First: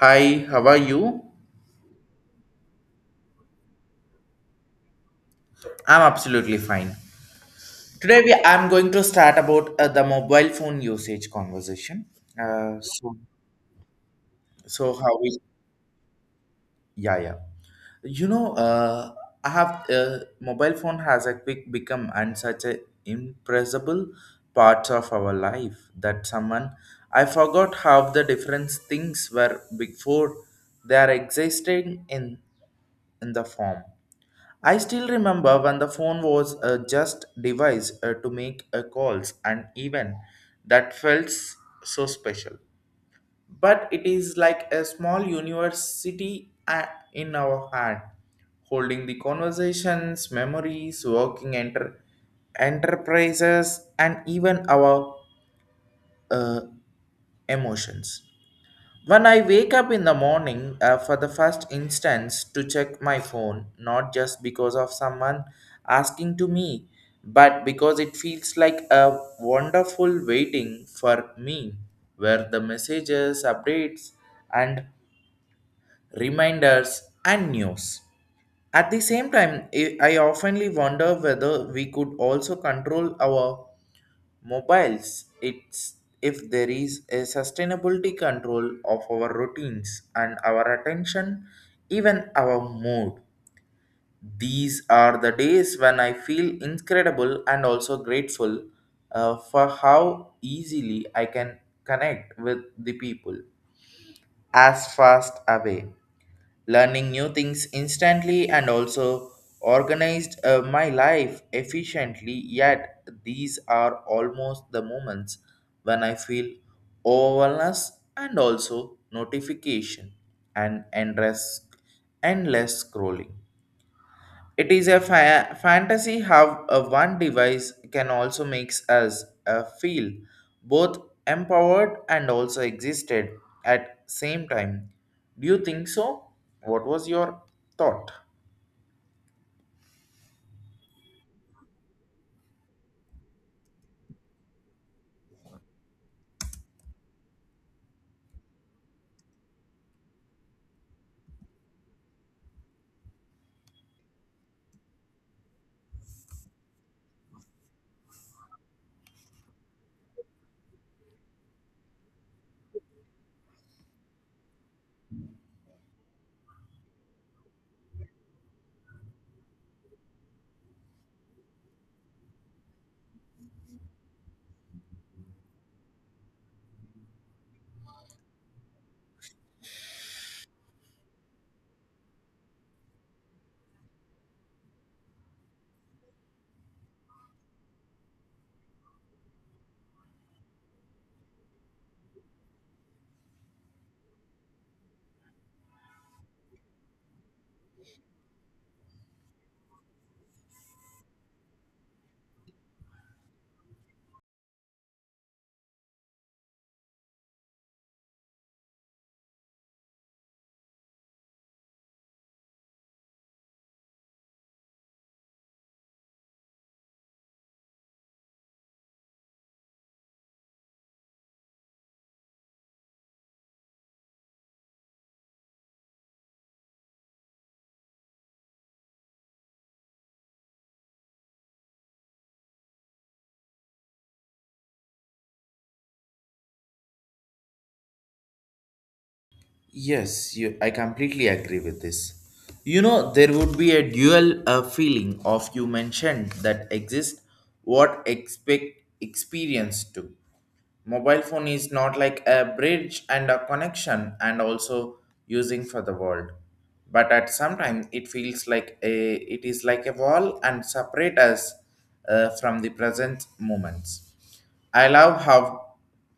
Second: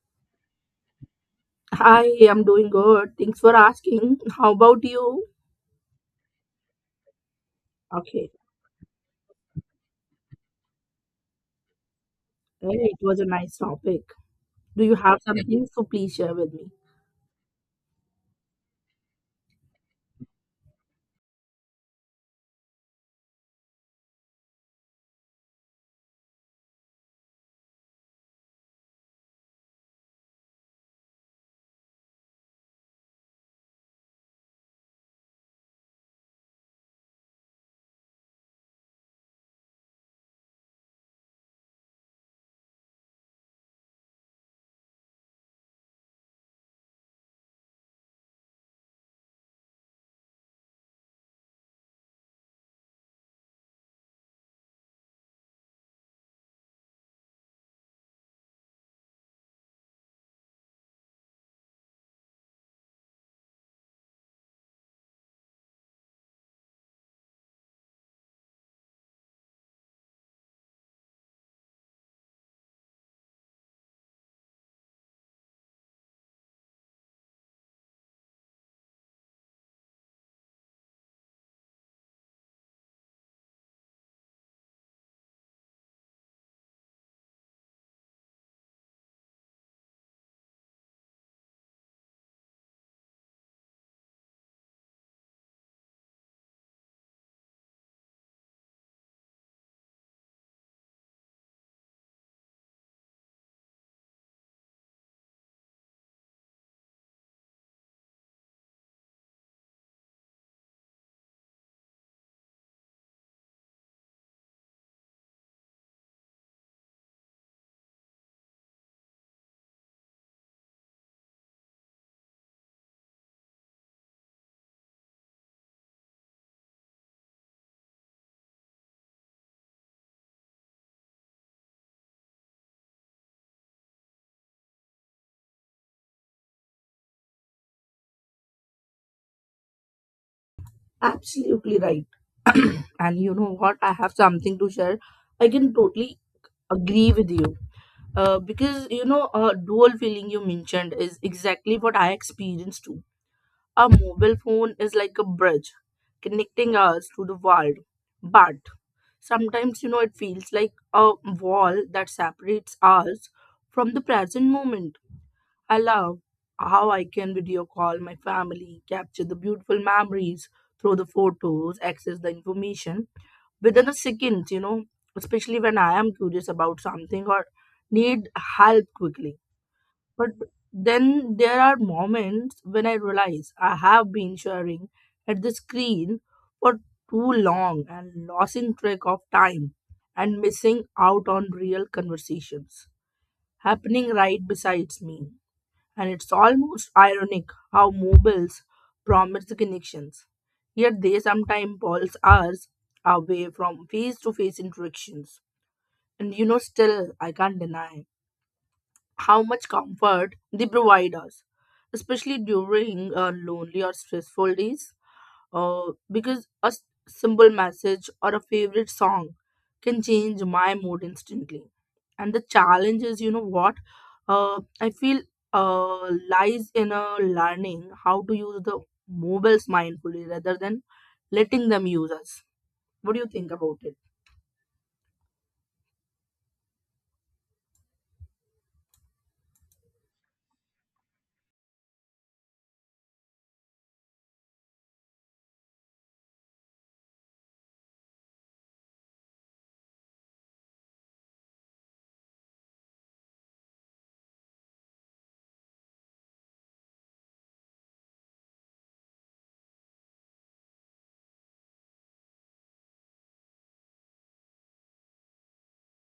Hi, how are you? Hi, I'm doing good. Thanks for asking. How about you? I'm absolutely fine. Today Okay. we I'm going to start about the mobile phone usage conversation. Well, Uh, it so was a nice topic. Do you how have we something to please share with me? yeah. You know I have mobile phone has a quick become and such a impressible part of our life that someone I forgot how the different things were before they are existing in the form. I still remember when the phone was just device to make calls, and even that so special. But it is like a small university in our hand, holding the conversations, memories, enterprises, and even our uh, emotions. When I wake up in the morning, for the first instance, to check my phone, not just because of someone asking to me, but because it feels like a wonderful waiting for me, where the messages, updates, and reminders and news. At the same time, I oftenly wonder whether we could also control our mobiles it's if there is a sustainability control of our routines and our attention even our mood. These are the days when I feel incredible and also grateful for how easily I can connect with the people as fast away, learning new things instantly, and also organized my life efficiently, yet these are almost the moments when I feel overwhelmed and also notification and endless scrolling. It is a fantasy how a one device can also makes us feel both empowered and also existed at same time. Do you think so? What was your thought? Absolutely right. And you know what? I have something to share. I can totally agree with you. Because you know, dual feeling you mentioned is exactly what I experienced too. A mobile phone is like a bridge connecting us to the world, but sometimes, you know, it feels like a wall that separates us from the present moment. I love how I can video call my family, capture the beautiful memories through the photos, access the information within a second, you know, especially when I am curious about something or need help quickly. But then there are moments when I realize I have been staring at the screen for too long and losing track of time and missing out on real conversations happening right besides me. And it's almost ironic how mobiles promise connections, yet they sometimes pulls us away from face to face interactions. And you know, still, I can't deny how much comfort they provide us, especially during lonely or stressful days. Because a simple message or a favorite song can change my mood instantly. And the challenge is, you know what? I feel lies in learning how to use the mobiles mindfully rather than letting them use us. What do you think about it? Yes, you, I completely agree with this. You know, there would be a dual feeling of you mentioned that exists what expect experience to. Mobile phone is not like a bridge and a connection and also using for the world. But at some time it feels like a it is like a wall and separate us from the present moments. I love how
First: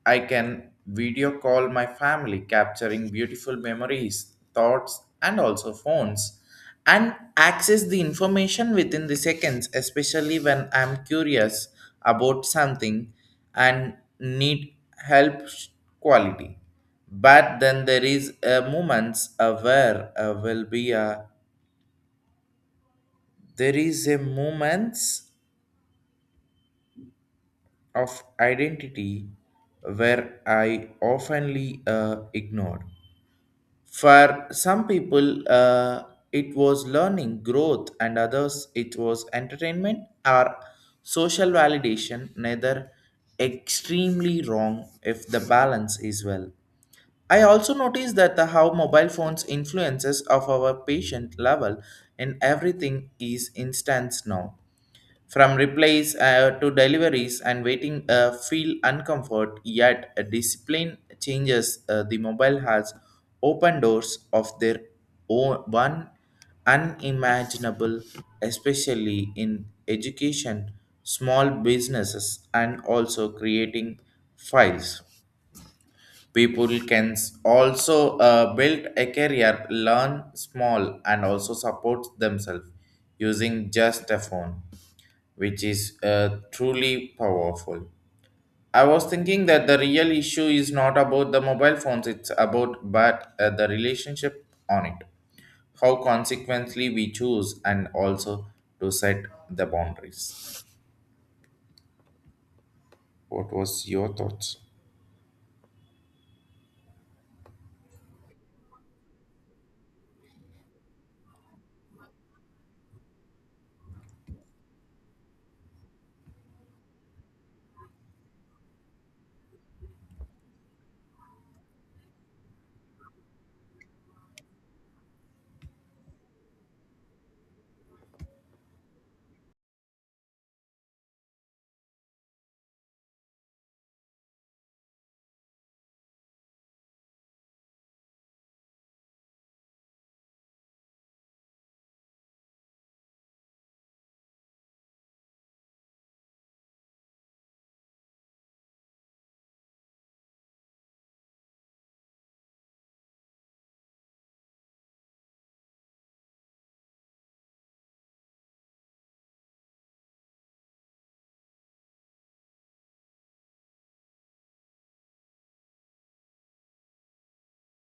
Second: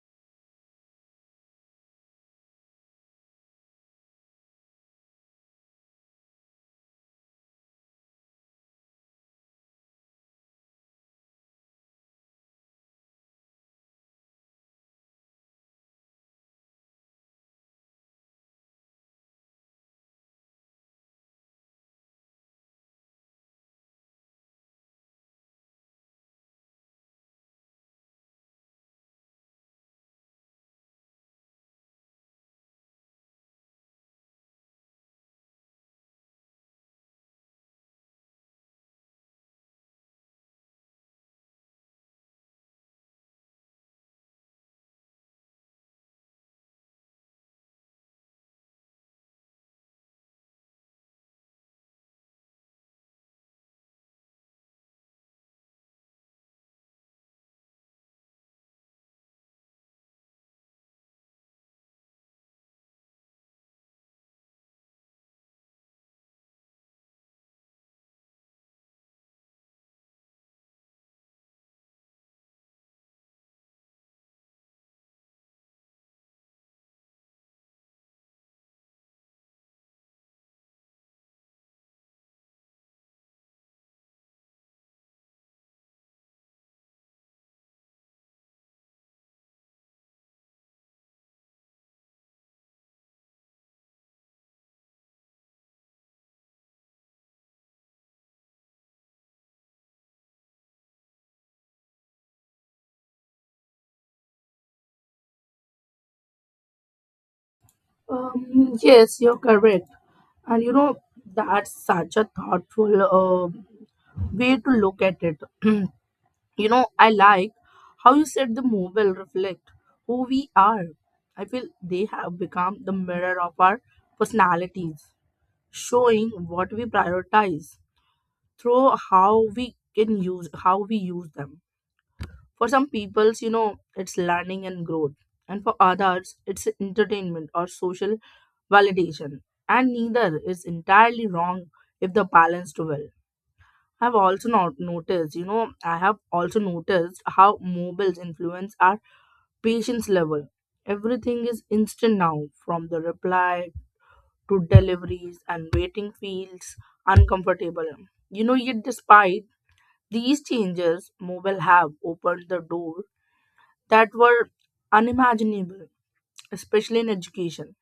I can video call my family, capturing beautiful memories, thoughts, and also phones, and access the information within the seconds, especially when I'm curious about something and need help sh- quality. But then there is a moments where will be a there is a moments of identity where I oftenly ignored. For some people, it was learning, growth, and others, it was entertainment or social validation, neither extremely wrong if the balance is well. I also noticed that the how mobile phones influences of our patient level in everything is instance now. From replies to deliveries and waiting feel uncomfort, yet a discipline changes. The mobile has open doors of their own one unimaginable, especially in education, small businesses, and also creating files. People also build a career, learn small, and also support themselves using just a phone, which is truly powerful. I was thinking that the real issue is not about the mobile phones, it's about but the relationship on it, how consequently we choose and also to set the boundaries. What was your thoughts? Yes, you're correct. And you know, that's such a thoughtful way to look at it. You know, I like how you said the mobile reflect who we are. I feel they have become the mirror of our personalities, showing what we prioritize through how we use them. For some peoples, you know, it's learning and growth. And for others, it's entertainment or social validation, and neither is entirely wrong if the balanced well. I've also not noticed, you know, I have also noticed how mobiles influence our patience level. Everything is instant now, from the reply to deliveries, and waiting feels uncomfortable. You know, yet despite these changes, mobile have opened the door that were unimaginable, especially in education,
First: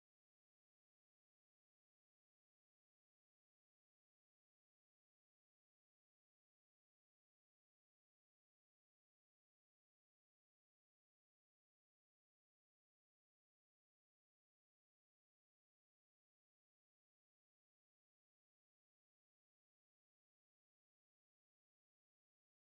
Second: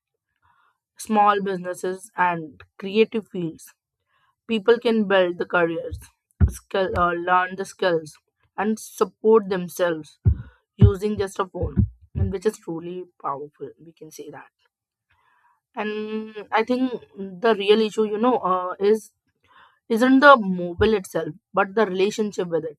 small businesses, and creative fields. People can build the careers, skill, learn the skills, and support themselves using just a phone, and which is truly powerful. We can say that. And I think the real issue, you know, is isn't the mobile itself, but the relationship with it.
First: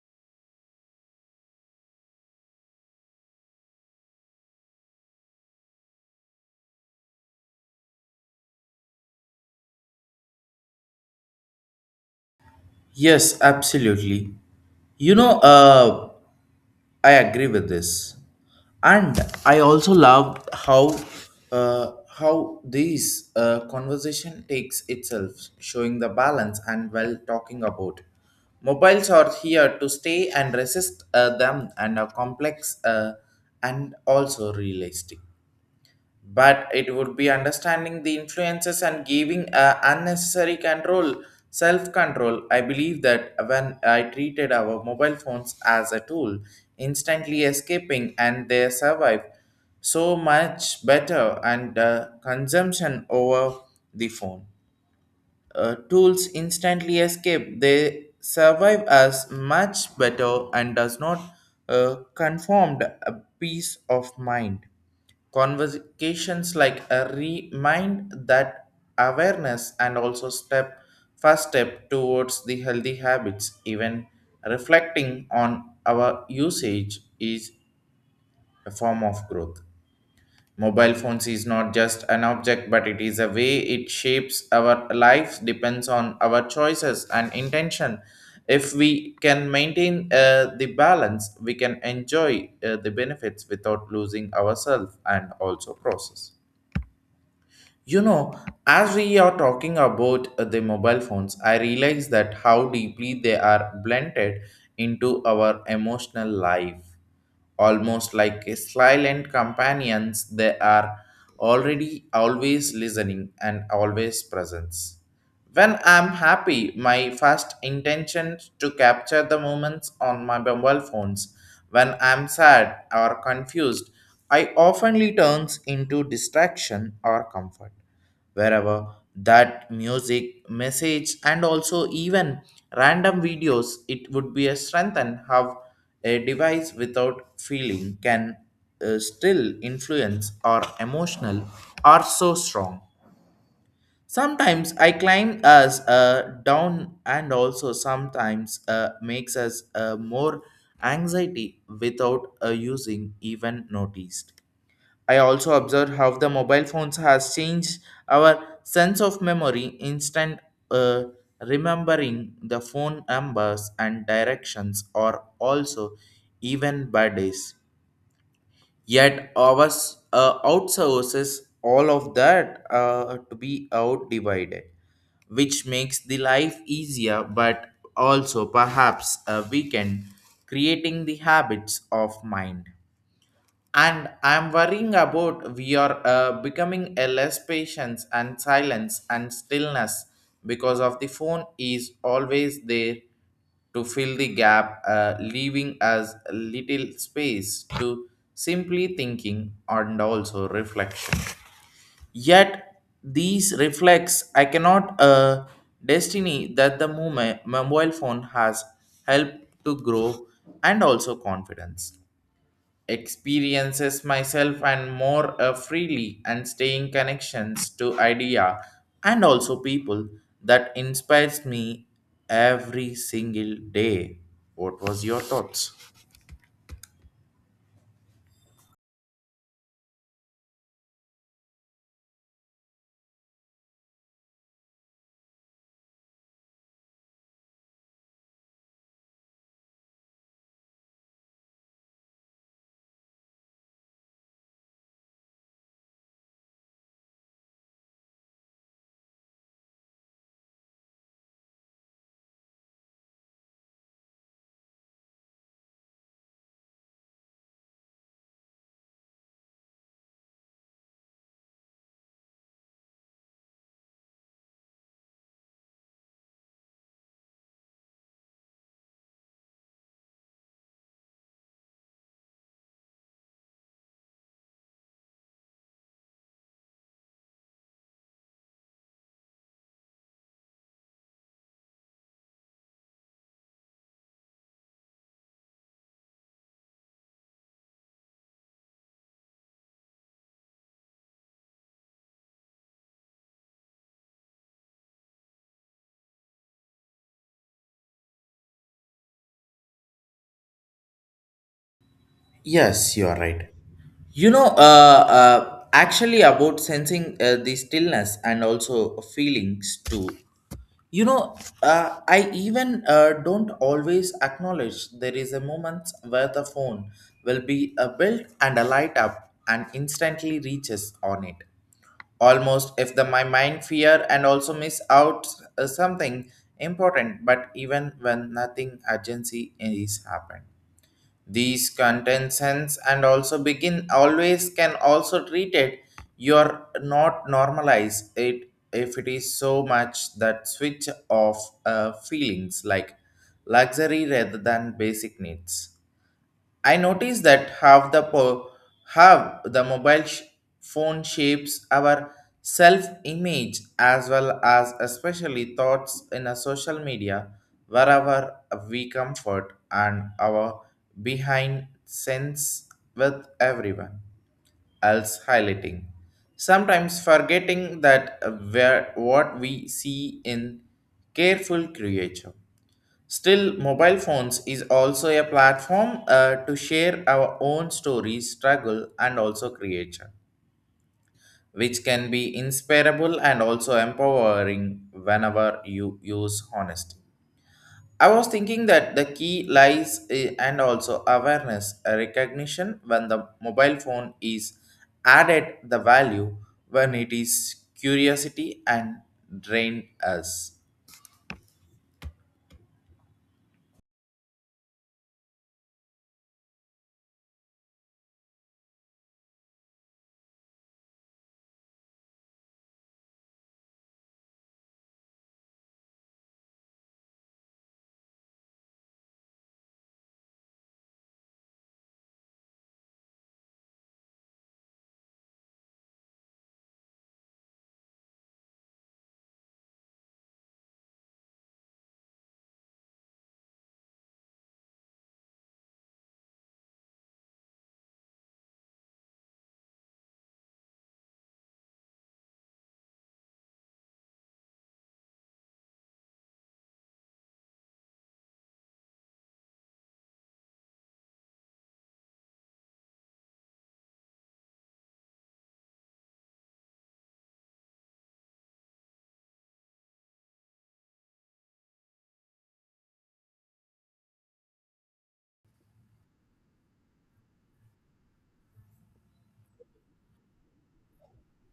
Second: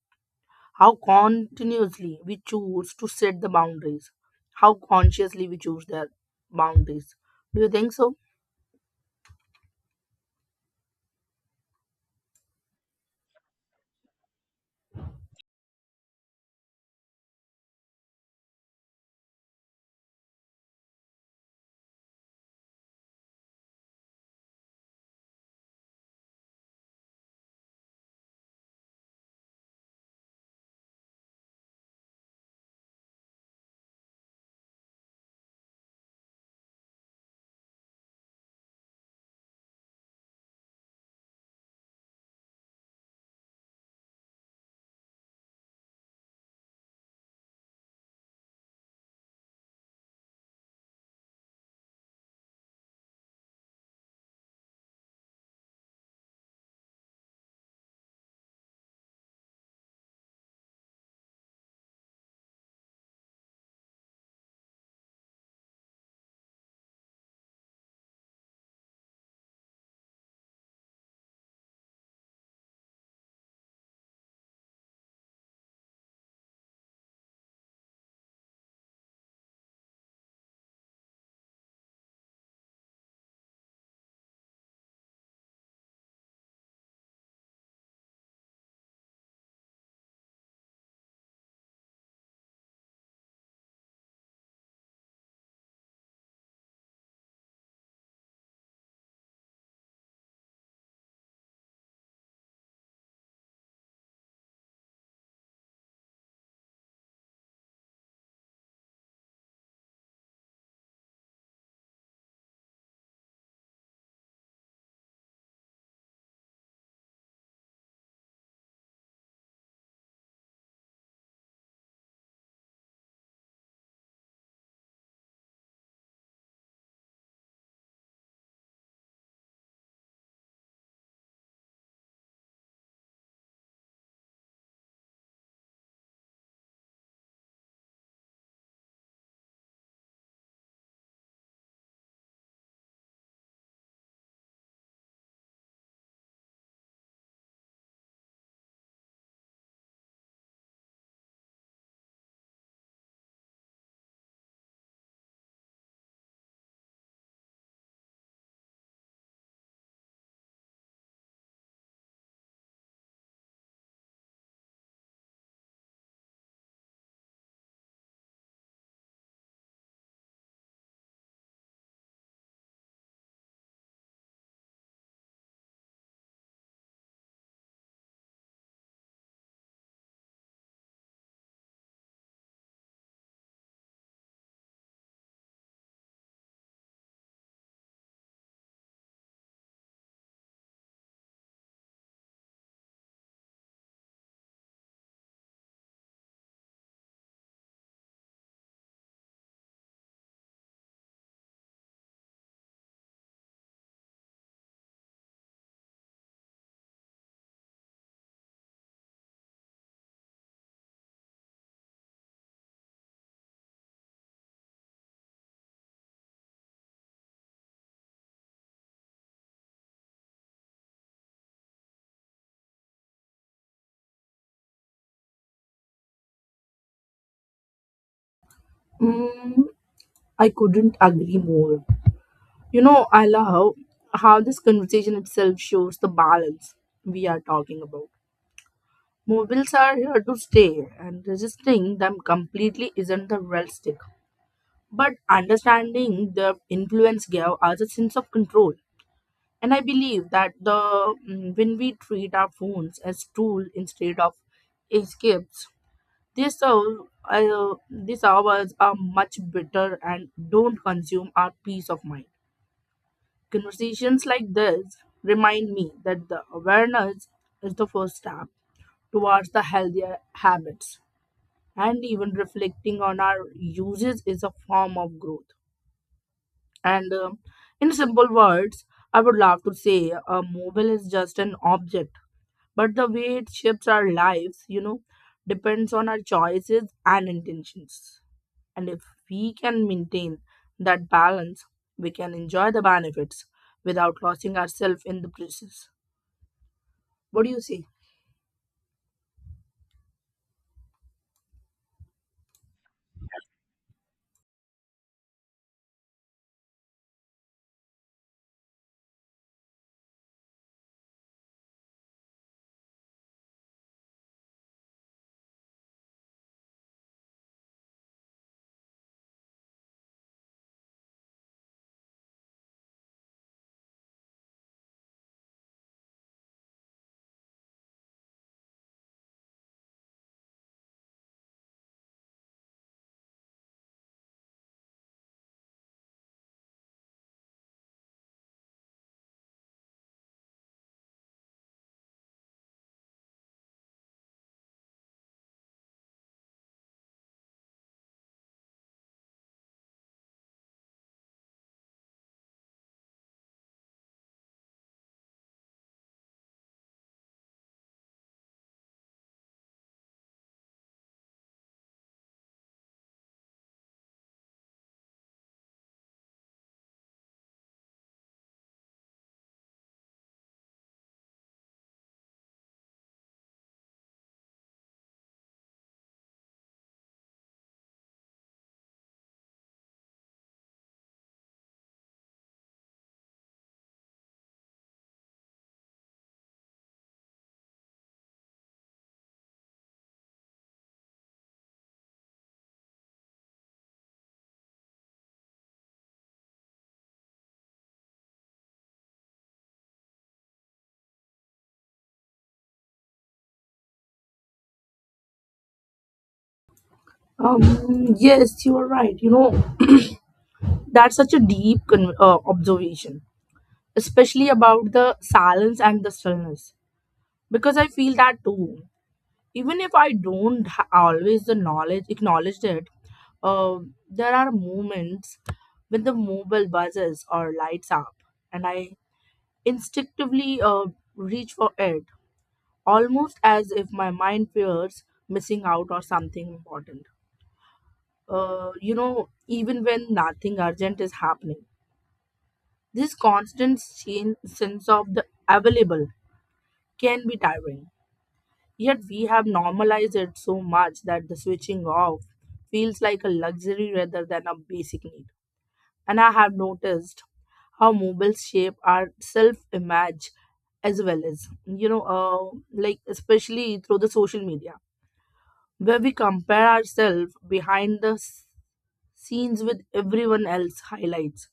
How continuously we choose to set the boundaries. How consciously we choose their boundaries. Do you think so? Yes, absolutely. You know, I agree with this, and I also love how uh, how these conversation takes itself, showing the balance and well talking about. Mobiles are here to stay and resist them and are complex and also realistic, but it would be understanding the influences and giving a unnecessary control, self control. I believe that when I treated our mobile phones as a tool instantly escaping and they survive so much better and consumption over the phone tools instantly escape. They survive as much better and does not conformed a peace of mind. Conversations like a remind that awareness and also step first step towards the healthy habits. Even reflecting on our usage is a form of growth. Mobile phones is not just an object, but it is a way it shapes our lives, depends on our choices and intention. If we can maintain the balance, we can enjoy the benefits without losing ourselves and also process. You know, as we are talking about the mobile phones, I realize that how deeply they are blended into our emotional life. Almost like a silent companions, they are already always listening and always present. When I'm happy, my first intention to capture the moments on my mobile phones. When I'm sad or confused, I oftenly turns into distraction or comfort. Wherever that music, message, and also even random videos, it would be a strength, and how a device without feeling can still influence or emotional are so strong. Sometimes I climb us down, and also sometimes makes us more anxiety without using even noticed. I also observe how the mobile phones has changed our sense of memory instant, uh, remembering the phone numbers and directions or also even birthdays, yet ours outsources all of that to be out divided, which makes the life easier but also perhaps a weekend, creating the habits of mind. And I'm worrying about we are becoming a less patience and silence and stillness because of the phone is always there to fill the gap, leaving us little space to simply thinking and also reflection. Yet these reflex I cannot destiny that the moment mobile phone has helped to grow and also confidence, experiences myself and more freely and staying connections to idea and also people that inspires me every single day. What was your thoughts? Mm, I couldn't agree more. You know, I love how this conversation itself shows the balance we are talking about. Mobiles are here to stay, and resisting them completely isn't the realistic. But understanding their influence gave us a sense of control. And I believe that when we treat our phones as tool instead of escapes, they serve these hours are much better and don't consume our peace of mind. Conversations like this remind me that the awareness is the first step towards the healthier habits, and even reflecting on our uses is a form of growth. And in simple words, I would love to say a mobile is just an object, but the way it shapes our lives, you know, depends on our choices and intentions. And if we can maintain that balance, we can enjoy the benefits without losing ourselves in the process. What do you say? Yes, you are right. You know, actually about sensing the stillness and also feelings too. You know, I even don't always acknowledge there is a moment where the phone will be a built and a light up and instantly reaches on it. Almost if the my mind fear and also miss out something important, but even when nothing urgency is happened. These contentions and also begin always can also treat it. You're not normalize it if it is so much that switch of feelings like luxury rather than basic needs. I noticed that half the po- half the mobile sh- phone shapes our self-image as well as especially thoughts in a social media, wherever we comfort and our behind sense with everyone else highlighting, sometimes forgetting that where what we see in careful creature. Still, mobile phones is also a platform to share our own stories, struggle, and also creation, which can be inspirable and also empowering whenever you use honesty. I was thinking that the key lies and also awareness, recognition when the mobile phone is added the value, when it is curiosity and drain us. Yes, you are right. You know, that's such a deep observation, especially about the silence and the stillness, because I feel that too. Even if I don't always the knowledge acknowledge it, uh, there are moments when the mobile buzzes or lights up, and I instinctively reach for it, almost as if my mind fears missing out or something important. You know, even when nothing urgent is happening, this constant sense of the available can be tiring. Yet we have normalized it so much that the switching off feels like a luxury rather than a basic need. And I have noticed how mobiles shape our self image as well as, you know, like especially through the social media, where we compare ourselves behind the scenes with everyone else highlights.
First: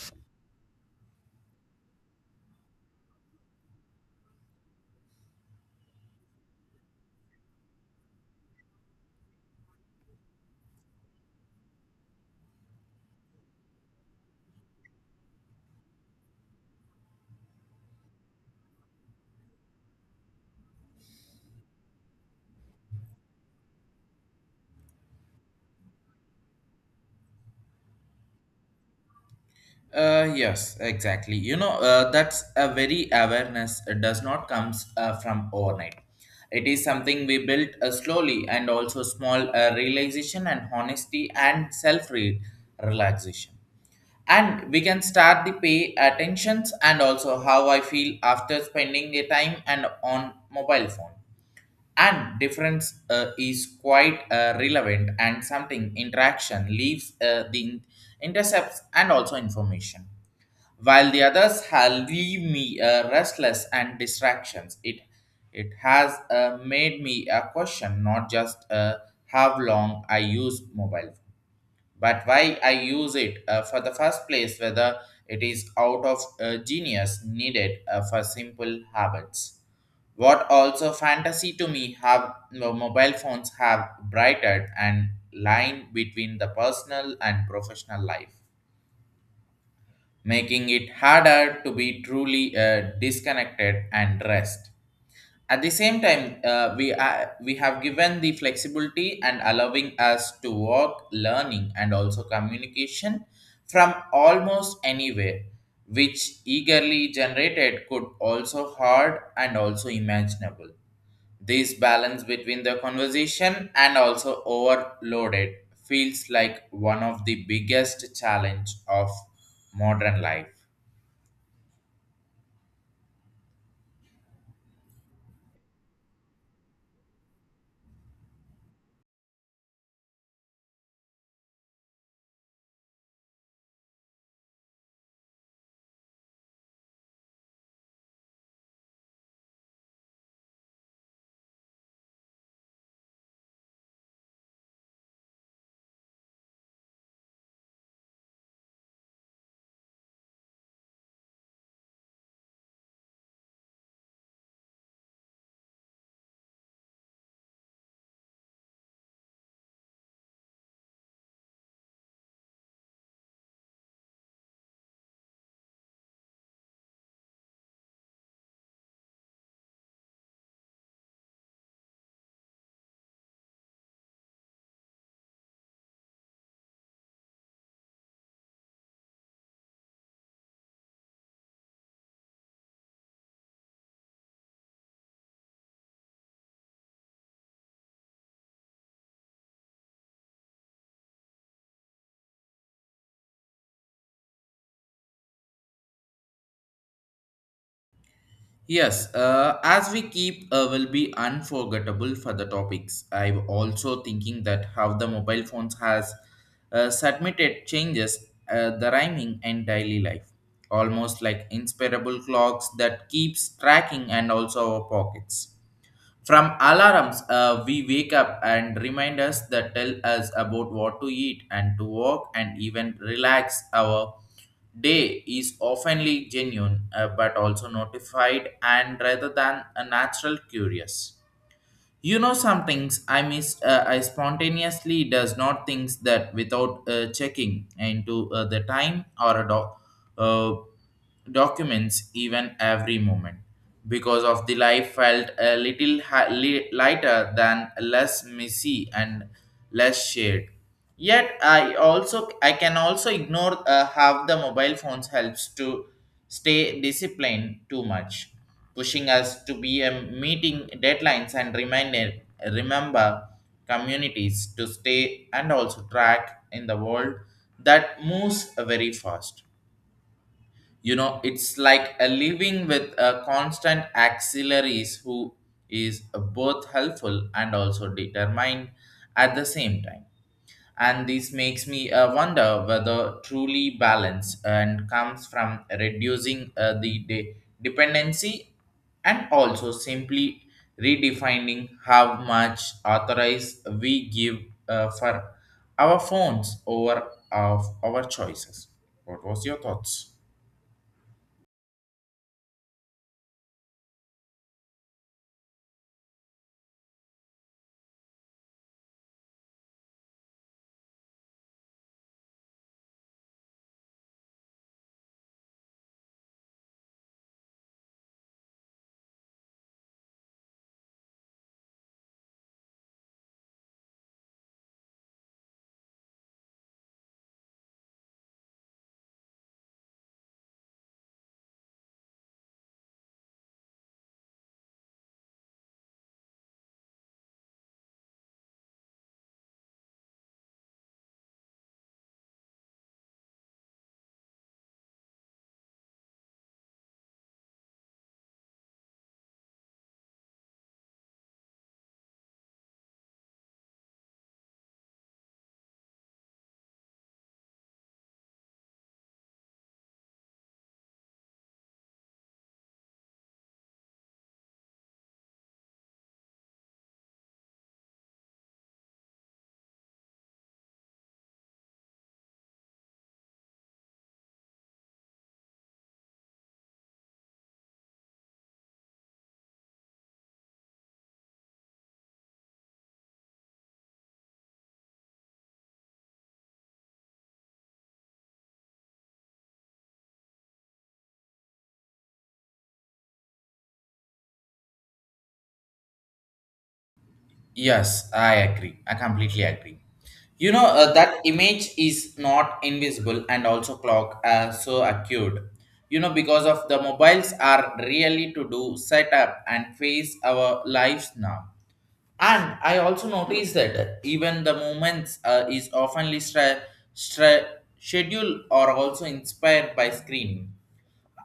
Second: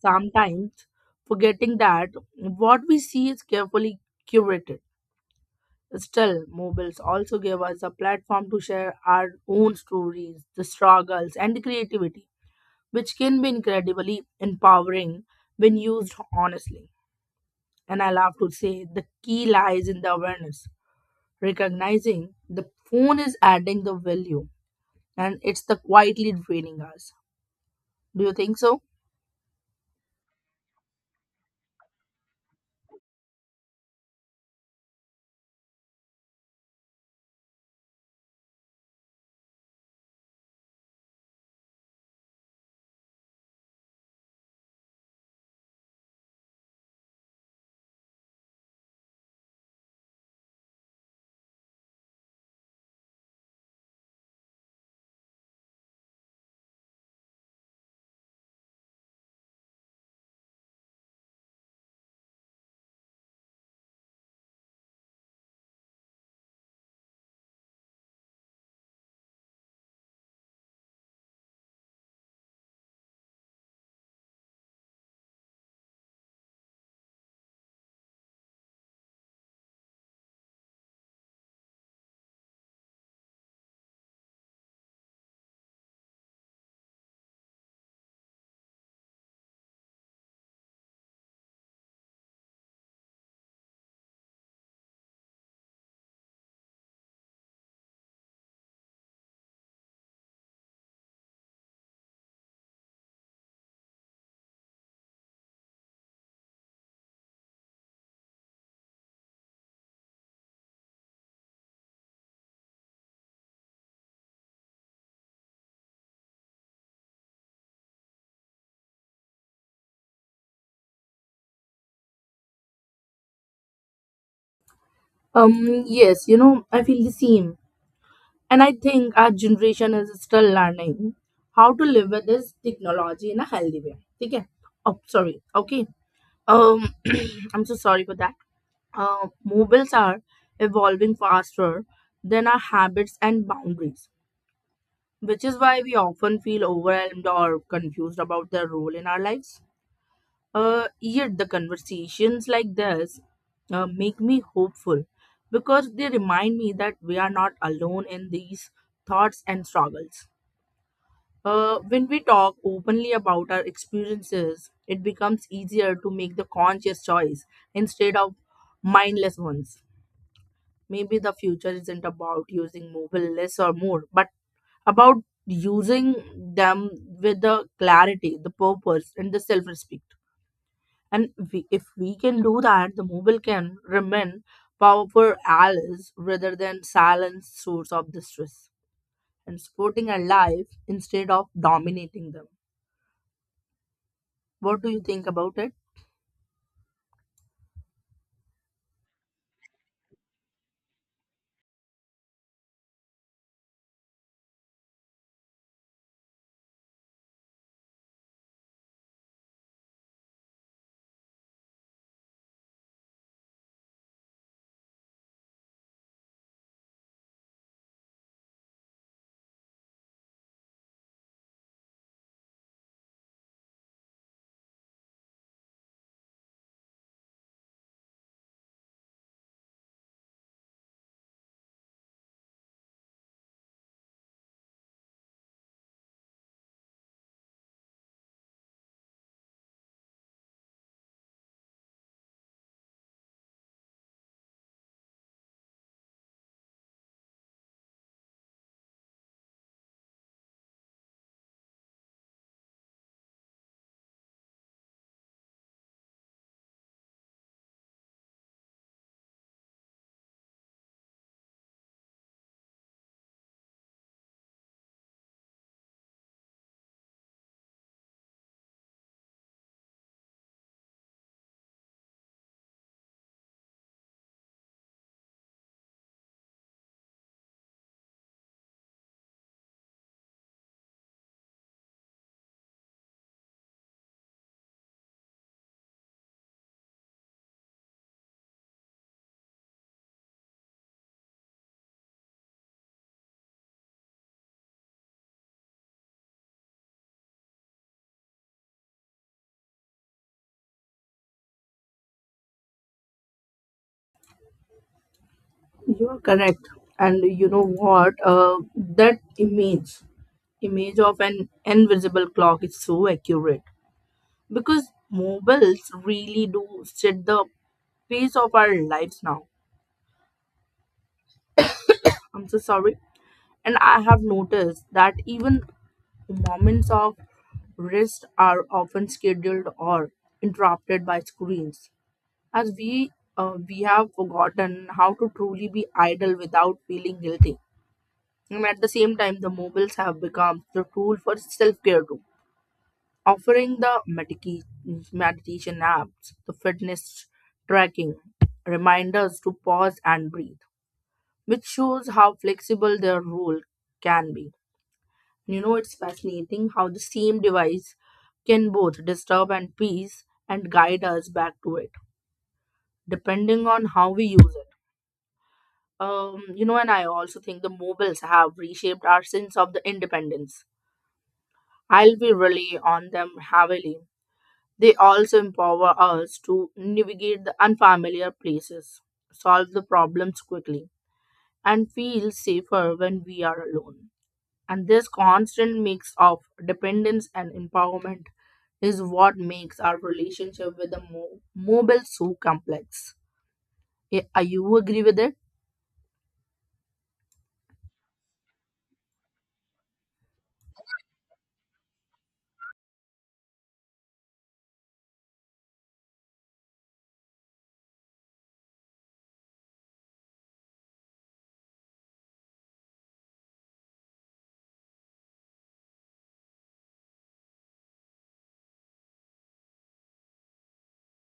Sometimes forgetting that what we see is carefully curated. Still, mobiles also give us a platform to share our own stories, the struggles, and the creativity which can be incredibly empowering when used honestly. And I love to say the key lies in the awareness, recognizing the phone is adding the value and it's the quietly draining us. Do you think so? Yes, exactly. You know, that's a very awareness. It does not comes from overnight. It is something we built slowly and also small, realization and honesty and relaxation. And we can start the pay attentions and also how I feel after spending a time and on mobile phone. And difference is quite relevant, and something interaction leaves intercepts and also information, while the others have leave me restless and distractions. It has made me a question not just how long I use mobile, phone, but why I use it for the first place. Whether it is out of genius needed for simple habits. What also fantasy to me have no, mobile phones have brightened and line between the personal and professional life, making it harder to be truly disconnected and rest. At the same time, we have given the flexibility and allowing us to work, learning, and also communication from almost anywhere, which eagerly generated could also hard and also imaginable. This balance between the conversation and also overloaded feels like one of the biggest challenge of modern life. Yes, you know, I feel the same. And I think our generation is still learning how to live with this technology in a healthy way. Okay. Oh, sorry. Okay. Um, I'm so sorry for that. Mobiles are evolving faster than our habits and boundaries, which is why we often feel overwhelmed or confused about their role in our lives. Yet the conversations like this make me hopeful because they remind me that we are not alone in these thoughts and struggles. When we talk openly about our experiences, it becomes easier to make the conscious choice instead of mindless ones. Maybe the future isn't about using mobile less or more, but about using them with the clarity, the purpose, and the self respect. And we, if we can do that, the mobile can remain powerful allies rather than silent source of distress and supporting our life instead of dominating them. What do you think about it? Yes, as we keep will be unforgettable for the topics. I'm also thinking that how the mobile phones has submitted changes the rhyming and daily life, almost like inspirable clocks that keeps tracking and also our pockets. From alarms, we wake up and remind us that tell us about what to eat and to walk and even relax. Our day is oftenly genuine, but also notified and rather than a natural curious. You know some things I missed. I spontaneously does not things that without checking into the time or a uh, documents even every moment because of the life felt a little lighter than less messy and less shared. Yet I can also ignore have the mobile phones helps to stay disciplined too much, pushing us to be a meeting deadlines and reminder remember communities to stay and also track in the world that moves very fast. You know, it's like a living with a constant auxiliaries who is both helpful and also determined at the same time. And this makes me wonder whether truly balance and comes from reducing dependency and also simply redefining how much authorized we give for our phones over of our choices. What was your thoughts? You're correct. And you know what? Image of an invisible clock is so accurate because mobiles really do set the pace of our lives now. I'm so sorry. And I have noticed that even moments of rest are often scheduled or interrupted by screens, as we have forgotten how to truly be idle without feeling guilty. And at the same time, the mobiles have become the tool for self care too, offering the meditation apps, the fitness tracking, reminders to pause and breathe, which shows how flexible their role can be. You know, it's fascinating how the same device can both disturb and peace and guide us back to it, depending on how we use it. You know, and I also think the mobiles have reshaped our sense of the independence I'll be rely on them heavily. They also empower us to navigate the unfamiliar places, solve the problems quickly, and feel safer when we are alone. And this constant mix of dependence and empowerment is what makes our relationship with the mobile so complex. Yeah, are you agree with it? Yes, I agree. I completely agree. You know, that image is not invisible and also clock so acute. You know, because of the mobiles are really to do set up and face our lives now. And I also noticed that even the movements is oftenly stra- scheduled or also inspired by screen.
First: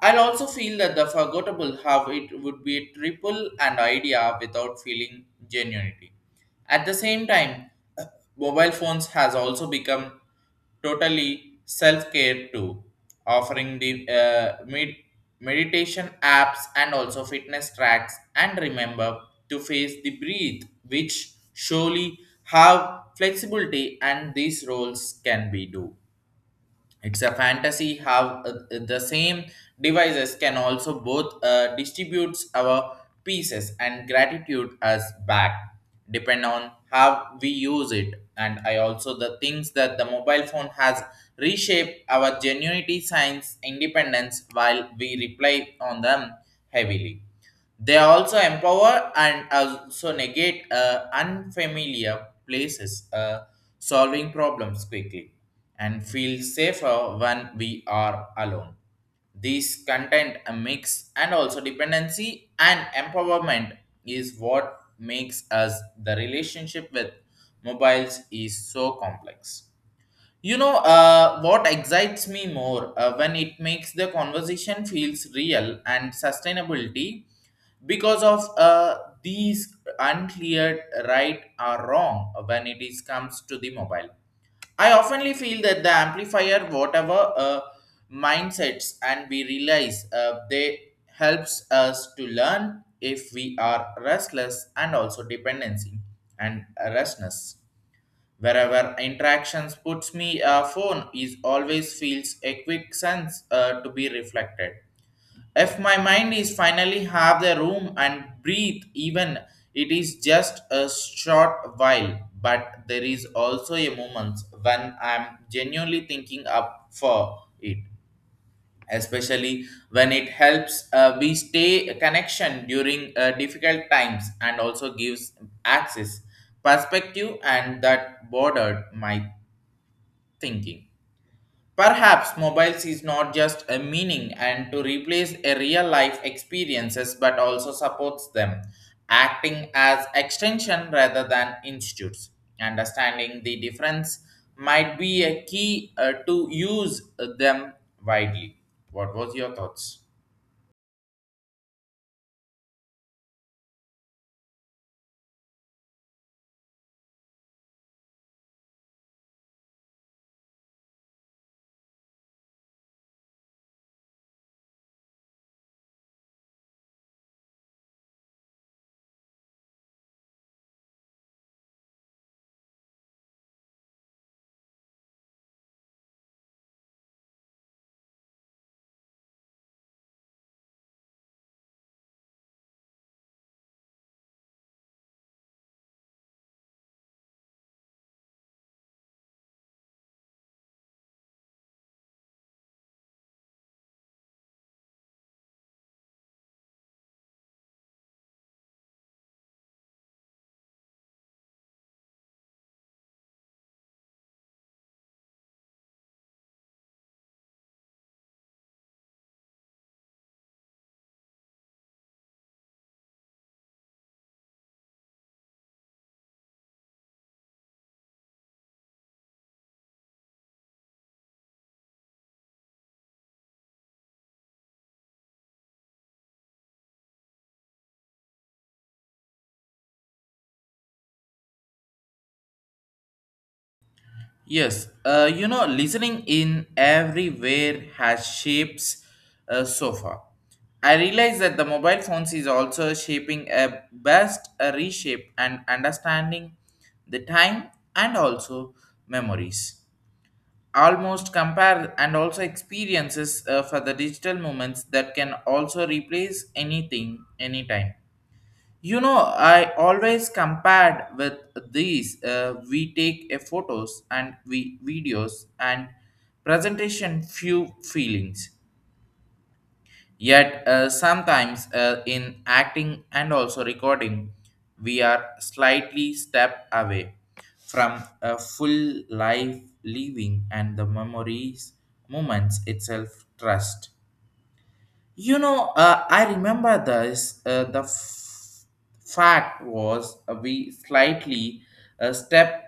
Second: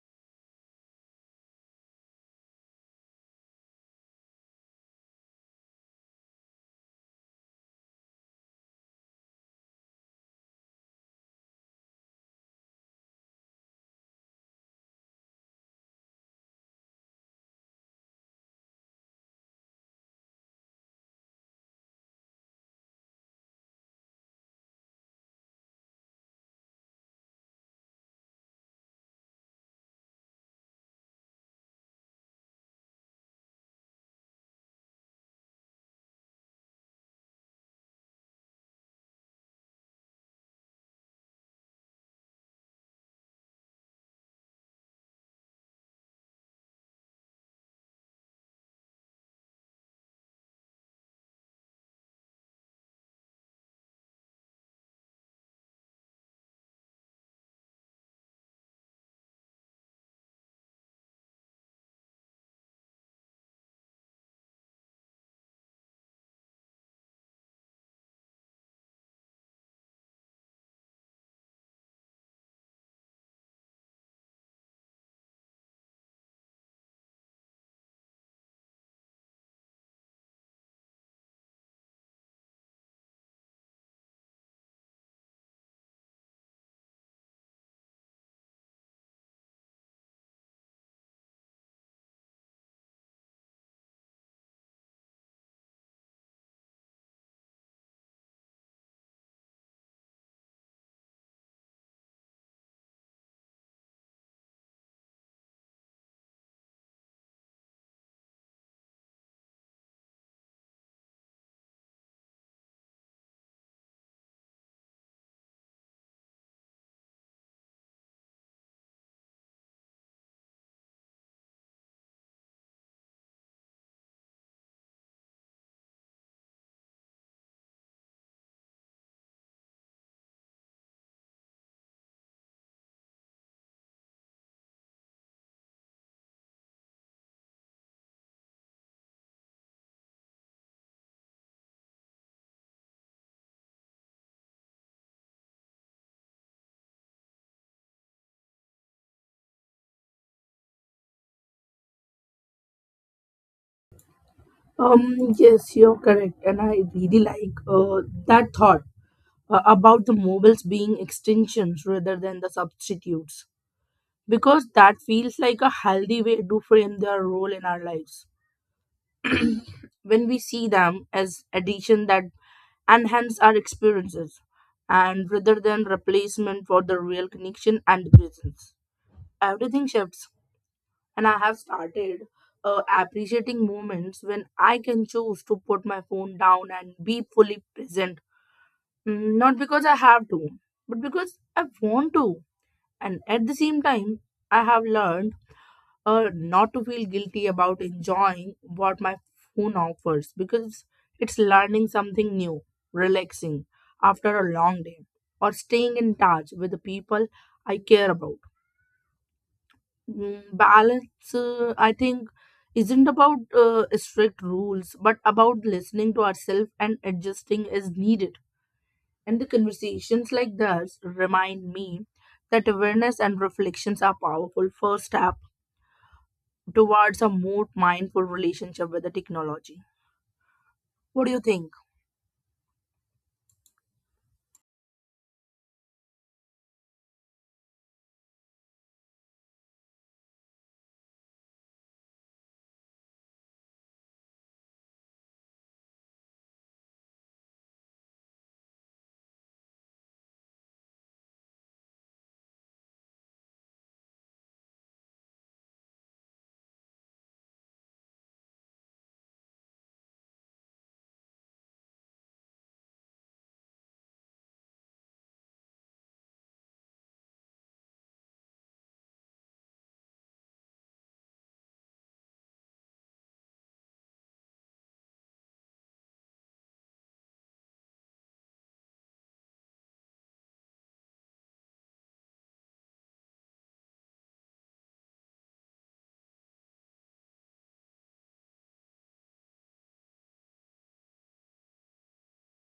I'll also feel that the forgettable have it would be a triple and idea without feeling genuinity. At the same time, mobile phones has also become totally self-care too, offering the meditation apps and also fitness tracks and remember to face the breathe, which surely have flexibility and these roles can be do. It's a fantasy how the same devices can also both distributes our pieces and gratitude as back depend on how we use it. And I also the things that the mobile phone has reshaped our genuinity science independence while we rely on them heavily. They also empower and also negate unfamiliar places, solving problems quickly, and feel safer when we are alone. These content a mix and also dependency and empowerment is what makes us the relationship with mobiles is so complex. You know, what excites me more when it makes the conversation feels real and sustainability because of these uncleared right or wrong when it is comes to the mobile. I oftenly feel that the amplifier, whatever mindsets and we realize they helps us to learn if we are restless and also dependency and restlessness. Wherever interactions puts me a phone is always feels a quick sense to be reflected if my mind is finally have the room and breathe even it is just a short while. But there is also a moment when I'm genuinely thinking up for it, especially when it helps we stay a connection during difficult times and also gives access perspective and that bordered my thinking. Perhaps mobiles is not just a meaning and to replace a real life experiences but also supports them, acting as extension rather than institutes. Understanding the difference might be a key to use them widely. What was your thoughts? Yes, you're correct, and I really like that thought about the mobiles being extensions rather than the substitutes, because that feels like a healthy way to frame their role in our lives. When we see them as addition that enhance our experiences and rather than replacement for the real connection and presence, everything shifts. And I have started appreciating moments when I can choose to put my phone down and be fully present. Mm, not because I have to, but because I want to. And at the same time, I have learned not to feel guilty about enjoying what my phone offers, because it's learning something new, relaxing after a long day, or staying in touch with the people I care about. Mm, balance I think isn't about strict rules but about listening to ourselves and adjusting as needed. And the conversations like this remind me that awareness and reflections are powerful first step towards a more mindful relationship with the technology. What do you think? Yes, you know, listening in everywhere has shapes so far. I realize that the mobile phones is also shaping a best a reshape and understanding the time and also memories. Almost compare and also experiences for the digital moments that can also replace anything anytime. You know, I always compared with these. We take a photos and we videos and presentation few feelings. Yet sometimes in acting and also recording, we are slightly step away from a full life living and the memories moments itself trust. You know, I remember this. The fact was we slightly step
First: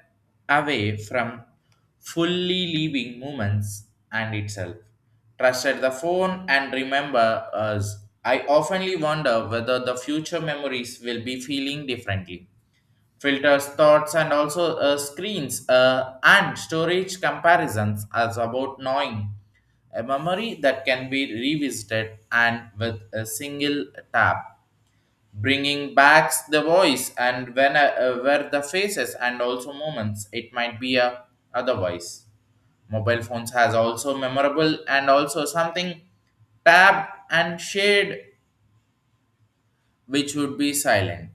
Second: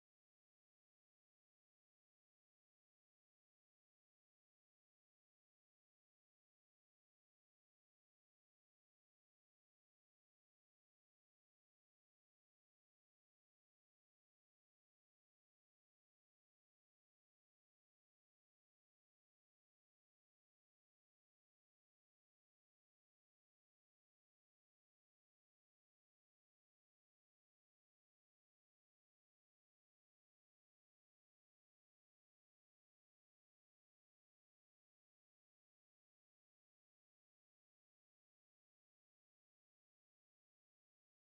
away from fully leaving moments and itself. Trusted the phone and remember us. I oftenly wonder whether the future memories will be feeling differently filters thoughts and also screens and storage comparisons as about knowing a memory that can be revisited and with a single tap, bringing back the voice and when where the faces and also moments it might be a otherwise. Mobile phones has also memorable and also something tab and shade which would be silent,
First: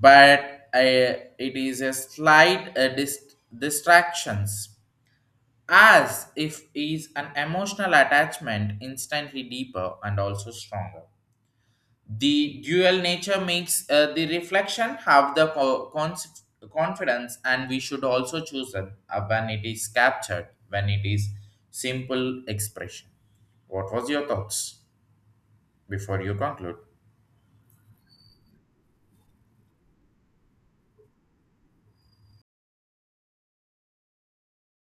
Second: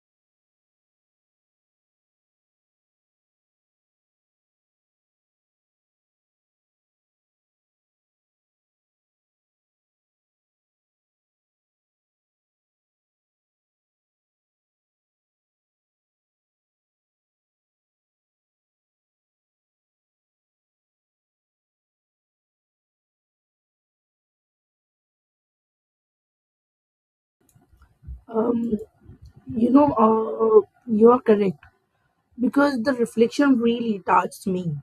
but uh, it is a slight distractions as if is an emotional attachment instantly deeper and also stronger. The dual nature makes the reflection have the confidence and we should also choose it when it is captured, when it is simple expression. What was your thoughts before you conclude? Um, you know, you are correct because the reflection really touched me.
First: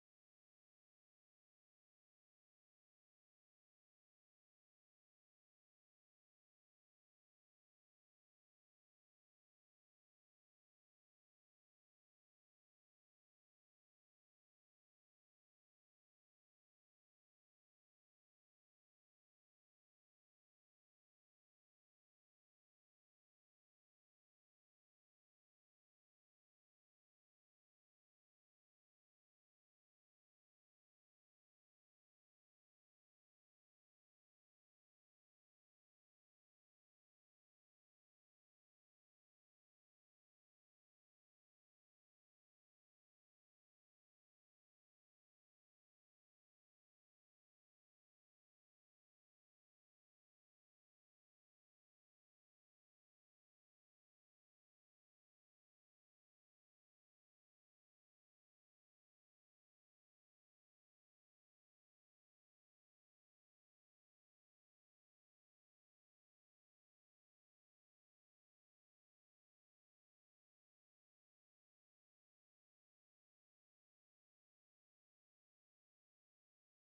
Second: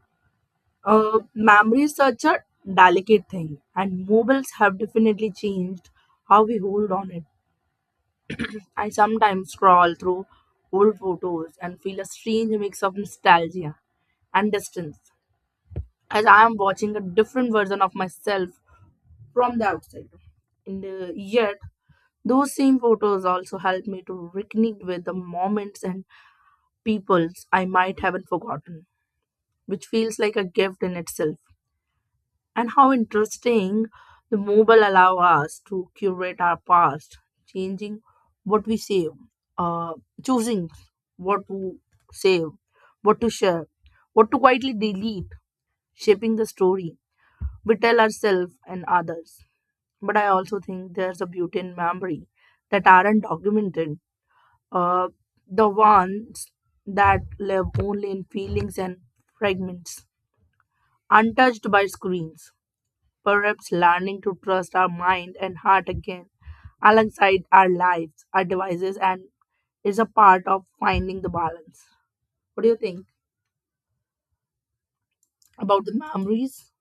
Memory is such a delicate thing, and mobiles have definitely changed how we hold on it. I sometimes scroll through old photos and feel a strange mix of nostalgia and distance as I am watching a different version of myself from the outside. And yet, those same photos also help me to reconnect with the moments and peoples I might haven't forgotten, which feels like a gift in itself. And how interesting the mobile allow us to curate our past, changing what we save uh, choosing what to save, what to share, what to quietly delete, shaping the story we tell ourselves and others. But I also think there's a beauty in memory that aren't documented, uh, the ones that live only in feelings and fragments, untouched by screens. Perhaps learning to trust our mind and heart again alongside our lives, our devices, and is a part of finding the balance. What do you think about the memories?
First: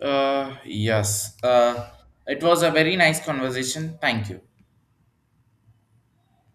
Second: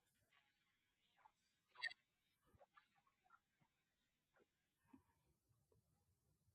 yes, it was a very nice conversation. Thank you.